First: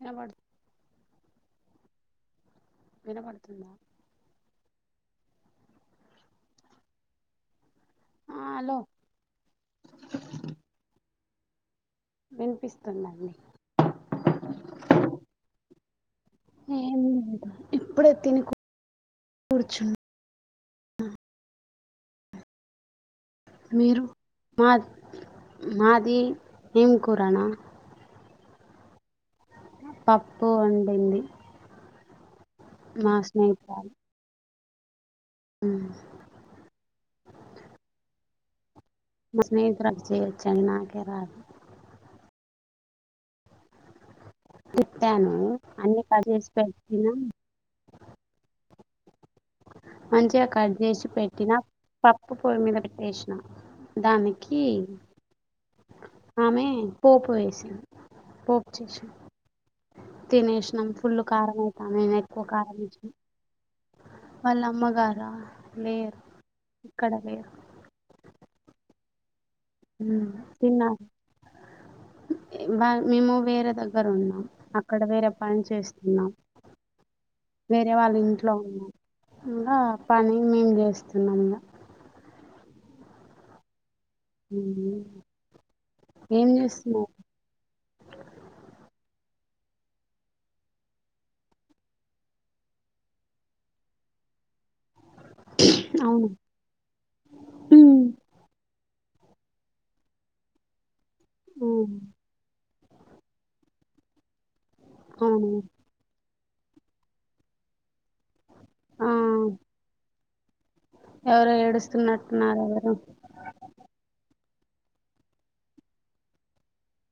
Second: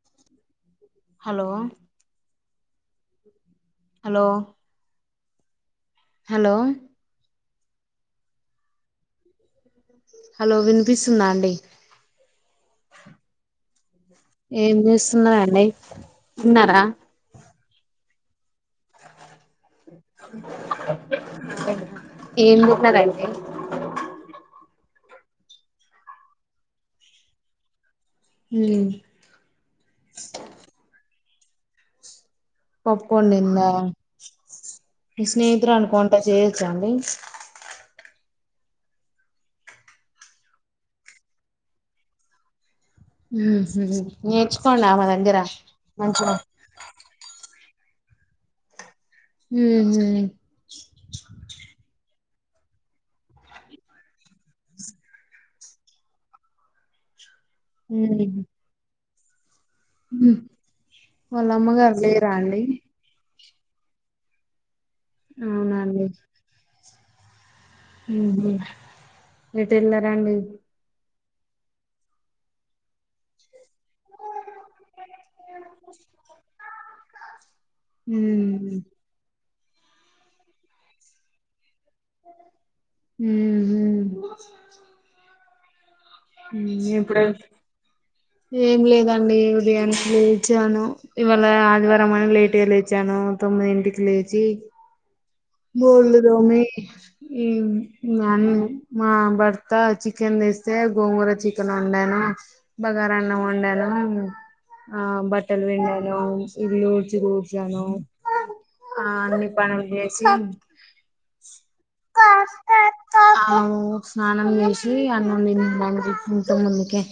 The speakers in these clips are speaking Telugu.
వినబడు హలో వినబడుతుందా హలో హలో ఆ అలో హలో వినిపిస్తుందా అండి. వినిపిస్తుందండి ఏం చేస్తున్నారండి తన్నారా. తినెకు కూర్చున్ ఏం బొక్నారంది మీరు మాద్ మాది ఏం కూరనా యులేజ్ పప్పు వండింది. మా పప్పోండిందా స్నేహితురాలు మీ ఉమ్, స్నేహితురాలు కొంట చేయొచ్చా అండి మా స్నేహితురాలికి చేయొచ్చండి నాకే రాదు. ఊహు తిట్టాను అన్నీ కట్ మంచిగా చేసి పెట్టినా. ఉహు మంచిగ కట్ చేసి పట్టిన పప్ ప్పు పొయ్యి మీద పొట్టేసిన దానికి ఆమె పోపు వేస్ చి పోపు చేసిన ఉమ్ తినేసినాం ఫుల్ వాళ్ళ కారం ఐతాంది అమ్మగారు మేము లేరా ఎక్కువ అండి కారం వేసినం వాళ్ళ అమ్మగ్ గార అవునండి లేరు క్కడ లేరు ఊహు ఎటు ఎల్లారండి బా మేము వేరే దా దగ్గరున్నాం అక్కడ వేరే పని చేస్తున్నాం వేరే వాళ్ళ ఇంట్లో ఉమ్ ఉన్నాం ఇంకా పని మేం చేస్తున్నాం ఇగ ఊహు ఊ ఇప్పుడు ఏం లేదం అండి ఉదయానే లేచాను. ఇవాళ ఆదివారం అని లేట్గా లేచాను తొమ్మిదింటికి లేచి బోల్ అవును దోమ ఉమ్ నను మా భర్త చికెన్ దేసే గోంగూర చికన్ ఉమ్ ఉండనా బగారాన్న వండాల ఆ అవును బట్టలు విండాల ఇదిలోోడిచ్చ కోసనో ఆ అన్నిీ ప న విజ ఎవరో ఏడుస్తున్నట్టున్నారు ఎవరు స్నం చేసి అన్నంం తిింటా ముందుకే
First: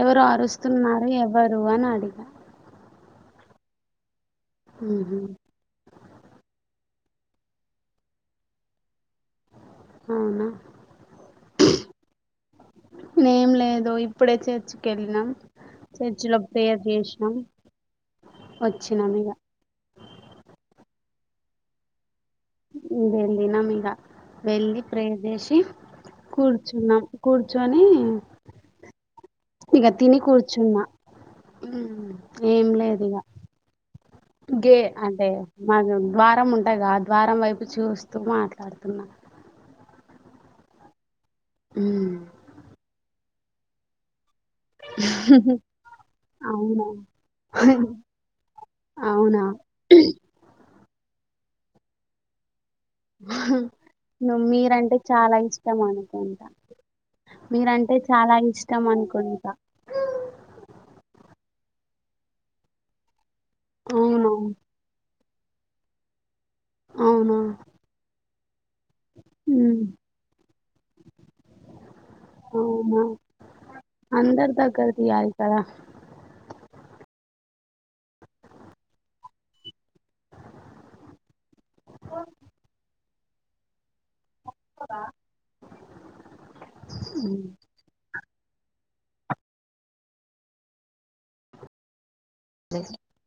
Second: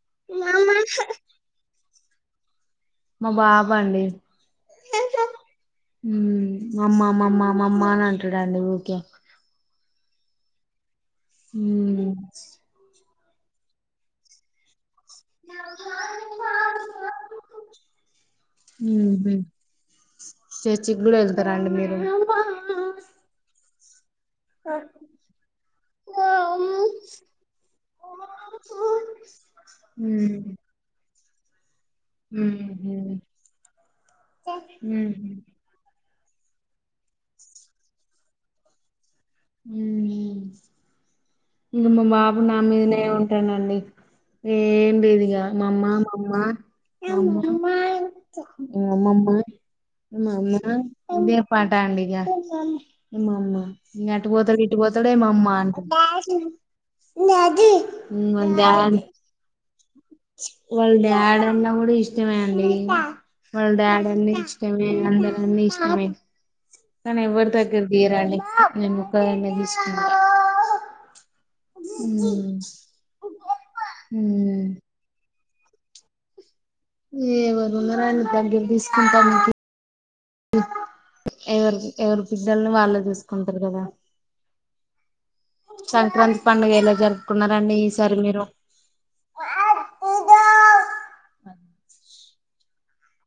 ఎవరు అరుస్తున్నారు ఎవరు అని అడిగి అ మా బాబా అండి హ అమ్మామ్మ్మామ్ అమ్మ అని అంటాడండి ఓకే అవునా హ నేం లేదు ఇప్పుడే చేర్చు కెళ్ళినాం చర్జులో తయర్ చేసినాం వచ్చినాం ఇక చిగ్గులు వెళ్తారా అండి మీరు ఇదేంది నంీద వెళ్ళి ప్రే చేేసి కూర్చున్నాం కూర్చొని ఇక తిని ఉమ్ కూర్చున్నా ఏం లేదు ఇక గే ఉమ్ అదే మాధం ద్వారం ఉంటాగా ద్వారం వైపు చూస్తూ మాట్లాడుతున్నారు మ ఇమ్ మా ఉమ్. బాబు నామ్దిన ఉ తినండి ఏం లేదిగా మామ్మ మామ్మ అవునా మ్మ్ మామ్మమ్మ అవునా మమ్మా ఇదే పాడండిగా ఏమమ్మా అటుపోతాడు ఇటుపోతాడు ఏం అమ్మ అంటాడు. ఇంకా మీరంటే చాలా ఇష్టం అనుకుంటా వాళ్ల డాడ్ అన్నా కూడా ఇష్టమే అండి. వాళ్ళ డాడ్ అవునా అన్ని ఇష్టమే అందరూ అన్నీ ఇష్టమే కానీ అవునా ఎవరు దగ్గర లేరండి నేను ఒక్క కాయనే ఉమ్, తీసుకుంటా. అవునా అందరు దగ్గర తీయాలి. పదా ఎవరు ఉన్నారని దగ్గరికి తీసుకుంటానికి ఎవరు ఎవరు బిడ్డల్ని వాళ్ళు చూసుక్ కొంటరు కదా పదా సంక్రాంతి పండగ ఎలా జరుపుకున్నారండి ఈసారి మీరు ఆ [unintelligible]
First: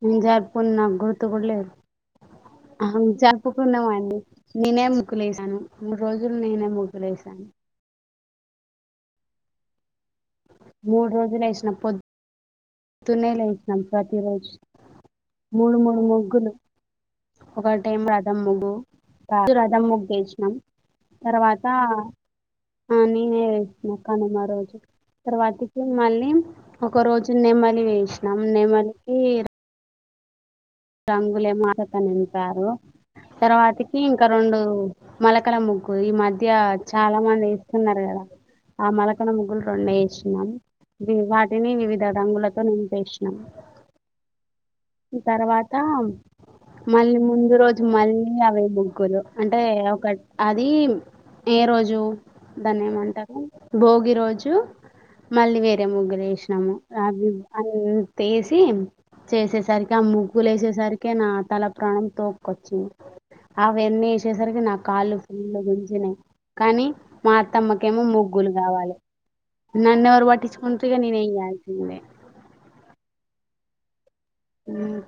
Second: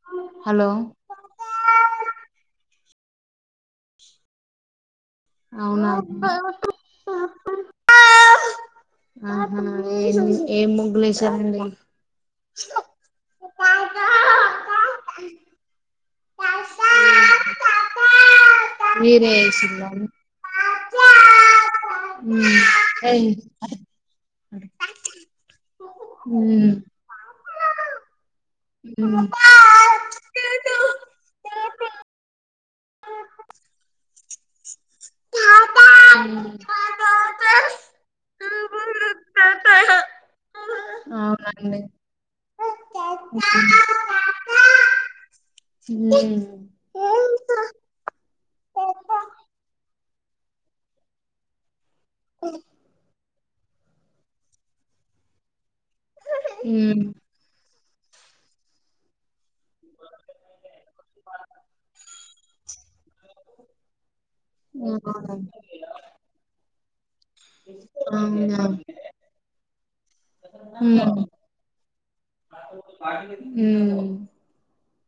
మేం జరుపుకున్నం గుర్తు కూడా లేదు అవును జరుపుకున్నామండి నేనేమ్ ముగ్గులు ఎసాను అవునా మూడు రోజుల నేనే ముగ్గులు ఎసాను ఆహా ఏమి ఏం ముగ్గులు మూడు రోజులు వేశారండి వేసిన [unintelligible] పొద్దున్నే లేషనం ప్రతిరోజు మూడు మూడు ముగ్గులు ఒక టైం రథం ముగ్గు మీరే ఫస్ట్ రథం ఏసిల్లా ముగ్గు ఎష్నం తరువాత మ్మ్ ఆ ఏయ్ నేనే వేసిన కనుమ రోజు తరువాతకీ మళ్ళీ మ్మ్ ఒకరోజు నెమలి నమ్ నెమలికి మ్మ్ అవునండి రంగులేమో [unintelligible] తో నింపారు తర్వాత కి ఇక రెండు మలకల ముగ్గు ఈ మధ్య చాలామంది వేస్తున్నారు కదా ఆ మలకల ముగ్గులు రెండు వేషినం వాటిని వివిధ రంగులతో నింపేషినం తర్వాత మ్మ్ మళ్లీ ముందు రోజు మళ్ళీ అవే ముగ్గులు హలో అంటే ఒకట్ అది ఏ రోజు జూ దాన్ని ఏమంటారు భోగి రోజు మళ్ళీ వేరె అ ముగ్గులు ఎషినము అవి అవ్ తీసి చేసేసి సరికి ఆ ముగ్గులు వేసేసరికి నా తల ప్రాణం తోపుకొచ్చింది అవన్నీ వేసేసరికి నా మ్మ్ కాళ్ళు అవునండి ఫుల్లు గుంజినాయి కానీ మా అత్తమ్మకేమో ముగ్గులు అవునా కావాలె నన్ను ఎవరు పట్టించుకుంటర్ ఇగా నేన్ ఉమ్ ఏయాల్సిందే మ్మ్ మ్మ్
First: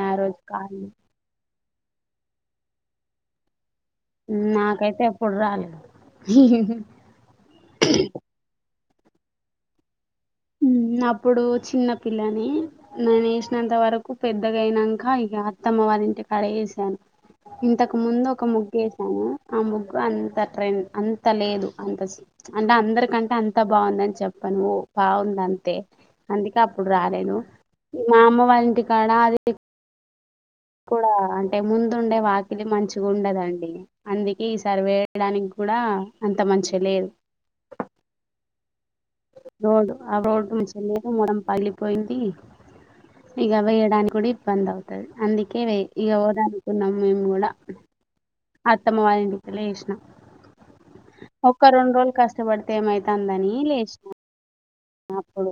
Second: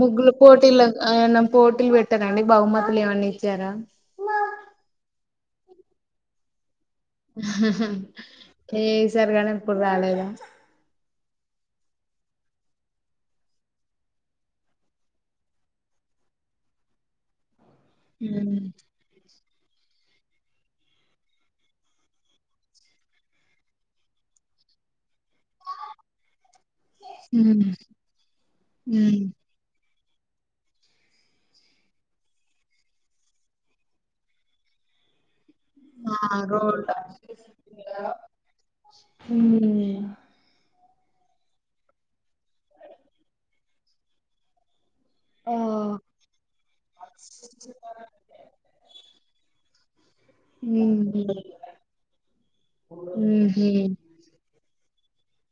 ముగ్గుల పొట్టిలక్ ఏమైనా పోటీలు పెట్టారండి బహుమతులు ఏమన్న ఇచ్చారా నాకైతే ఎప్పుడు రాలే ఎసరు గానీ ఇప్పుడు రాలేదు అప్పుడు చిన్న పిల్లని నేను వేసినంత వరకు పెద్దగా అయినాక ఇక అత్తమ్మ వారి ఇంటి కడ వేసాను ఇంతకు ముందు ఒక ఉమ్ ముగ్గు వసాను ఆ ముగ్గు అంత ట్రైం అంత లేదు అంత అంటే అందరికంటే అంత బాగుందని చెప్పాను ఓ బాగుంది అంతే అందుకే అప్పుడు రాలేదు ఉమ్ మా అమ్మ వాళ్ళ ఇంటికాడ ఉమ్ అది కూడా అంటే ముందుండే వాకిలి మంచిగా ఉండదండి అందుకే ఈ సరివేయడానికి కూడా ఆ అంత మంచిగా రోల్ లేదు ఉమ్ రోడ్ ఆ రోడ్ తె మరం పగిలి పోయిందు ఇగా వేయడానికి కూడా ఇబ్బంది అవుతుంది అందుక ఆ నే ఈక పోనీ అనుకున్న కూడా ఆత్తమ్మ వాల ఇంట్ల వేస్నా ఉమ్ నా ఒక్క రెండు రోజులు కష్టపడితే ఏమైతుందని ఉహు లేసి అప్పుడు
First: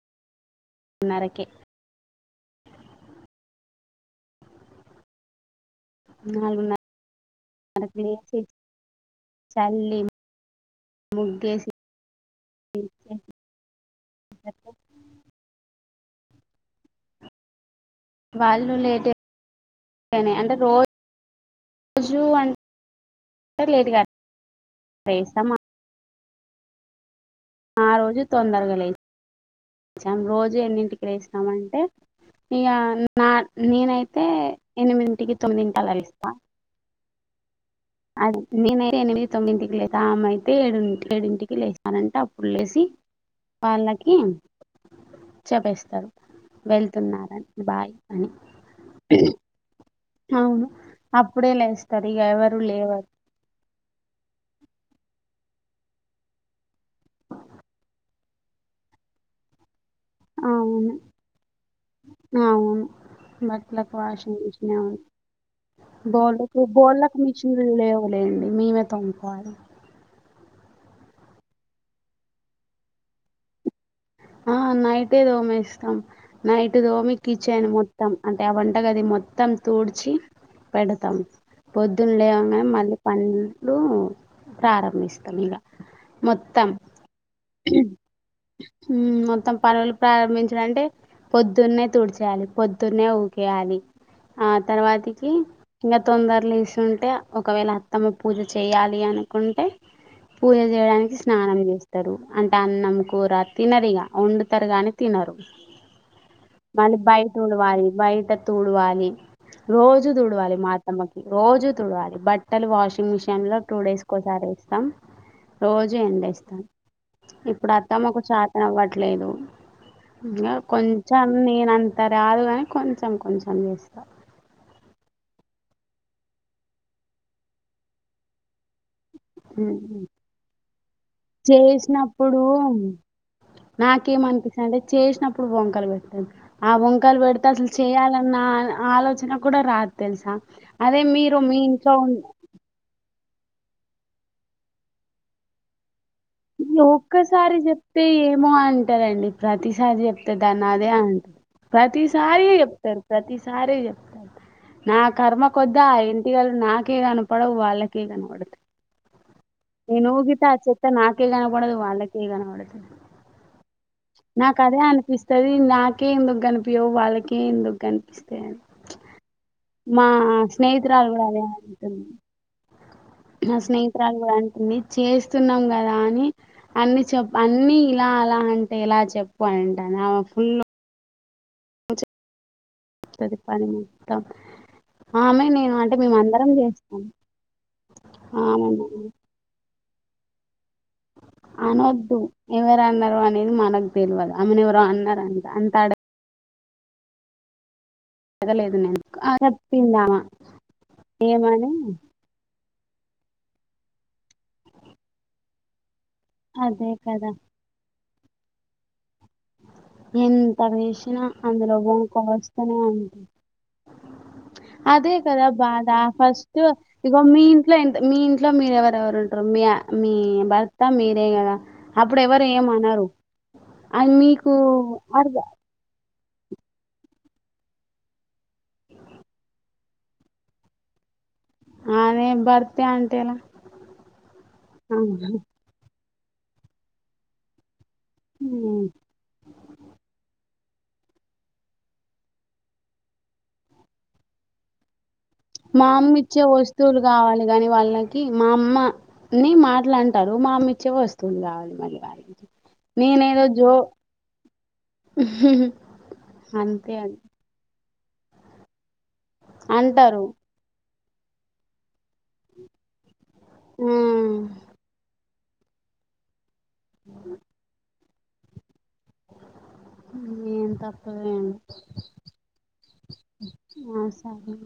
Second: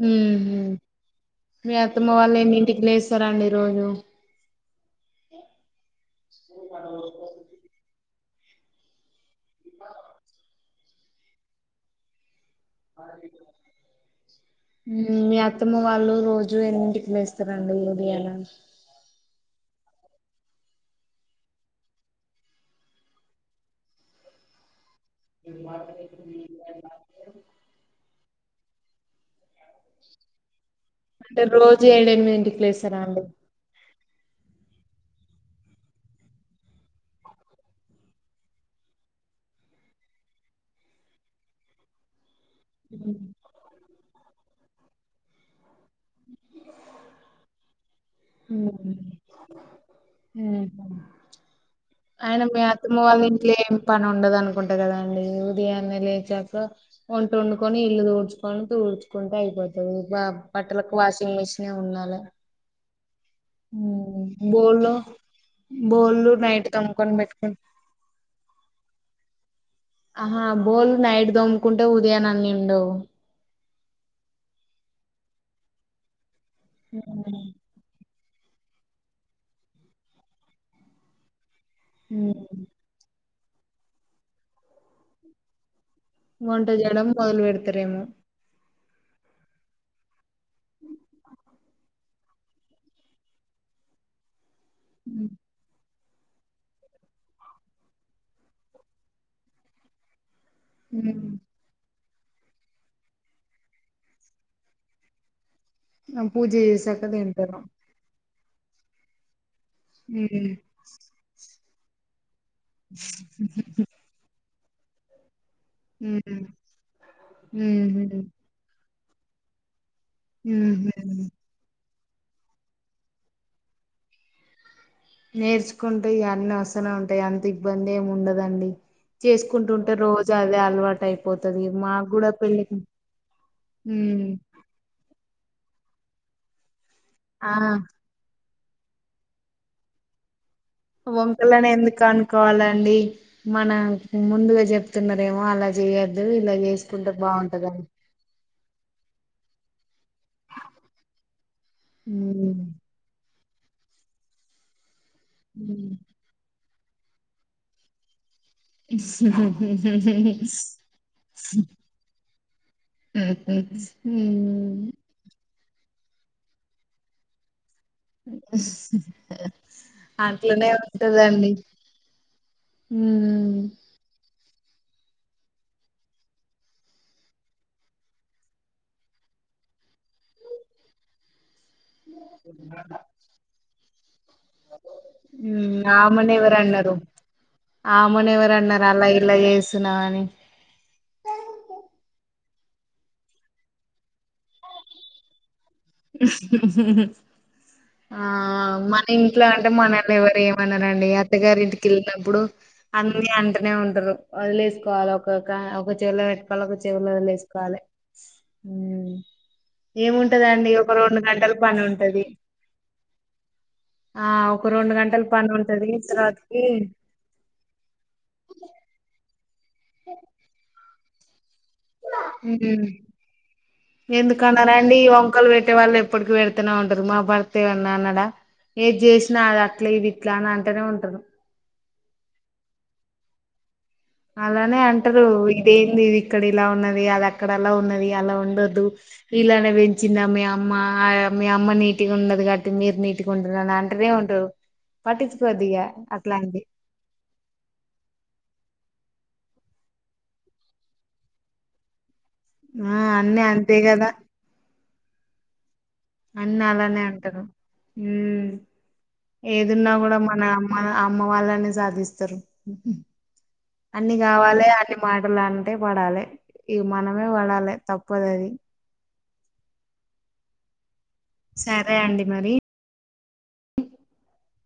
హ దినరకే మార్నింగ్ మీరు అన్నింటికి లేస్తారండి రోజు నాలుగున్నరకు లేసి చల్లి ముగ్గేసి మీ అత్త మ వాళ్ళు రోజు ఎంనిమిడి వస్తారండి వాళ్ళు లెటే అంటే రోజు రోజు అంటే లెట్గా మాట మ్ ఆ రోజు తొందరగా లేచాం రోజు ఎన్నింటి అంటే లేస్తామంటే రోజు ఏడెనిమిదింటికి ఇగ లేస్తారా అండి నా నేనై అయితే ఎనిమిదింటికి తొమ్మిదింటికి అల లేస్తా అది నేనైతే ఎనిమిది తొమ్మిదింటికి లేస్తా అమె అయితే ఏడింటి ఏడింటికి లేస్తానంటే అ ప్పుడు లేసి వాళ్ళకి చెపేస్తారు వెళ్తున్నారని బాయ్ అని మ్మ్ అవును మ్మ్ అప్పుడే లేస్తారు ఇగ అయిన ఎవరు మీ అత్తమ్మ లేవరు వాళ్ళ ఇంట్లో ఏమి పని ఉండదు అను కుంట కదండి ఉదయాన్నే లేచాక వంట వండుకొని ఇల్లు తూడ్చుకొని తూడ్చుకుంటే అయిపోతుంది మ్ బా అవును బట్టలకు వాషింగ్ మిషినే ఉన్నాలి అవును బట్టలకు వాషింగ్ మిషిన్ ఏ బోళ్ళు బోళకు నైట్ తోముకొని బోళ్ళలకు మిషిన్ పెట్టుకుంట లేవు లేండి మీ తొముకోవాలి ఆహా బోల్ నైట్ తోముకుంటే ఉదయాన అన్ని ఉండవు ఆ నైటే తోమెస్తాం నైటే తోమి ఉమ్. కిచెన్ మొ త్తం అంటే ఆ వంటగది మొత్తం తూడ్చి పెడతాం పొద్దున్న ఉమ్. లేవాంగానే మళ్ళీ పని నులు ప్రారంభిస్తాం ఇగ వంట మొత్తం చేయడం మొదలు పెడతారేమో మ్మ్ మొత్తం పనులు ప్రారంభించడం అంటే పొద్దున్నే తుడిచేయాలి పొద్దున్నే ఊకేయాలి ఆ ఉమ్. తర్వాతికి ఇంగా తొందర లేసి వుంటే ఒకవేళ అత్తమ్మ పూజ చేయాలి అనుకుంటే పూజ చేయడానికి ఉమ్. స్నానం చేస్ అంటే అన్నం కూర తినరు ఇగ వండుతారు కానీ తినరు పూజ మళ్ళీ చేసాక బయట తింటారు ఊడవాలీ బైట తూడ్వాలి రోజు హ్మ్ తూడ్వాలి మా అత్తమ్మ కి రోజు తుడ్వాలి బట్ ట్టలు వాషింగ్ మిషీన్ లో టూ డేస్ కోసారీ వే తం రోజు హ్మ్ ఎండేస్తాను ఇప్పుడు అత్తమ్మకు హుహు పా ఇవ్వట్లేదు ఇంకా కొంచెం హుహు నేనం అంత రాదు కానీ కొంచెం కొంచెం చేస్తాం నేర్చుకుంటే ఇవన్నీ వస్తనే ఉంటాయి అంత ఇబ్బంది ఏమి ఉండదండి చేసుకుంటుంటే ఉమ్. రోజు అదే అలవాటు అయిపోతది మాకు కూడా చేసినప్పుడు పెళ్ళకి ముం ఇప్పుడు వంకలు పెడ్తది ఆ వం కలు పెడ్తది ఆ అసలు చేయాలన్నా ఆలోచన కూడ రాదు తెలుసా అదే మీరు మీ వంకలని ఇంట్లో ఎందుకు ఉం- అనుకోవాలండి మనం ముందుగా చెప్తున్నారేమో అలా చెయాలి ఇట్ల ఒక్కసారి చెప్తే ఏమో అంటారండి ప్రతిసారి చెప్ ప్తే దాన్ని అదే అంటరు ప్రతిసారి హ్మ్ చెప్తారు ప్రతి సా సారి చెప్తారు నా కర్మ కొద్ది ఆ హ్మ్ ఇంటి వాళ్లు నాక్ కే కనపడవు వాళ్ళకి కనపడతది ఇ నేను నూకితె ఆ చెత్త నాకే కనపడదు వాళ్ళకె కనబడు ఉహు ఉం అదే అనిపిస్తది నాకే ఎందుకు కనిపియ్యవు వాళ్ళకే ఎందుకు కనిపిస్తాయి అని మా అట్లనే స్నేహితురాలు కూడ అదే ఉంటదండి అంటుంది మా ఉమ్ స్నేహితురాలు కూడా అ అంది చేస్తున్నాం కదా అని అన్ని చెప్పు అన్ని ఇంగ అలా అంటే ఇలా చెప్పు అంటని ఆమె ఫుల్ చదుపాని మొత్తం ఆమ నేను అంటె మేం అందరం చేస్తాము ఆమెని ఎవరన్నార అలా ఇలా చెస్ తనాని అనొద్దు ఎవరు అన్నారు అనేది మనక్ తెల్వదు ఆమెను ఎవరో అన్నారంట అంట ఆ అడగలేదు నేను మన ఇంట్లో అంటె చెప్పిందామ మనల్ని ఎవరు ఏమనరండి అత్తగారి ఏమని ఇంటికి ఎళ్ళినప్పుడు అన్ని అంటనే ఉంటరు వదిలేసుకోవాలి ఒకొక్క ఒక చె చెవిలో పెట్టుకోవాలి ఒక అదే చెవిలో కదా వదిలేసుకోవాలి ఉం ఎంతమేష్ ఐన గంటల అందులో పని బూమ్ ఉంటది కోస్తనే ఉంటది ఆ ఒక రెండు అదే గంటల కదా పని బాధ ఉంటది ఫస్ట్ తర్వాతకి ఇగో మీ ఇంట్లో ఎంత మీ ఇంట్లో మీరెవరెవరు ఉంట రు మీఆ మీ బర్త మీరు రే గద అప్పుడు ఎవరు ఏం అనరు ఎందుకన్నానండి ఈ వంకలు పెట్టే వాళ్ళు ఎప్పుటికి పెడుతున్నావ్ అంటరు మా భర్త ఏమన్నా ఆన్నాడ ఏది చేసినా అద ఇవి ఇట్లా అని అంటేనే ఉంటంది. ఆమె బర్త అంతే లా. అలానే అంటారు ఇదేంది ఇది. ఇక్కడ ఇలా ఉన్నది అది అక్కడలా ఉన్నది. ఎలా ఉండదు ఇలానే వెంచినద మి. మా య మీ అమ్మ నీటిగా ఉండదు కాబట్టి మీరు నీటిగా ఉండరు అంటేనే ఉంటారు. పట్టించుకోవద్దు ఇగ మా అమ్మ ఇచ్చే అట్లాంటి వొస్తువులు కావాలి గాని వాళ్ళకి మా అమ్మ. అన్నీ మాటలు అంటారు మా అమ్మ ఇచ్చే వస్తువులు కావాలి మళ్ళీ వారికి. ఆ అన్నీ అంతే కదా. [inaudible] అన్న అంతే అలానే అంటారు. ఊమ్. ఏదున్నా కూడా అంటారు మన మన. అమ్మ వాళ్ళనే సాధిస్తారు. ఆ అన్నీ కావాలె అన్నీ మా. వలంటే అంటే పడాలె. ఇగ మనమే వడాలె తప్. పదది. ఏంతప్. సరే అండి మరీ. ఏమో ఆ సరే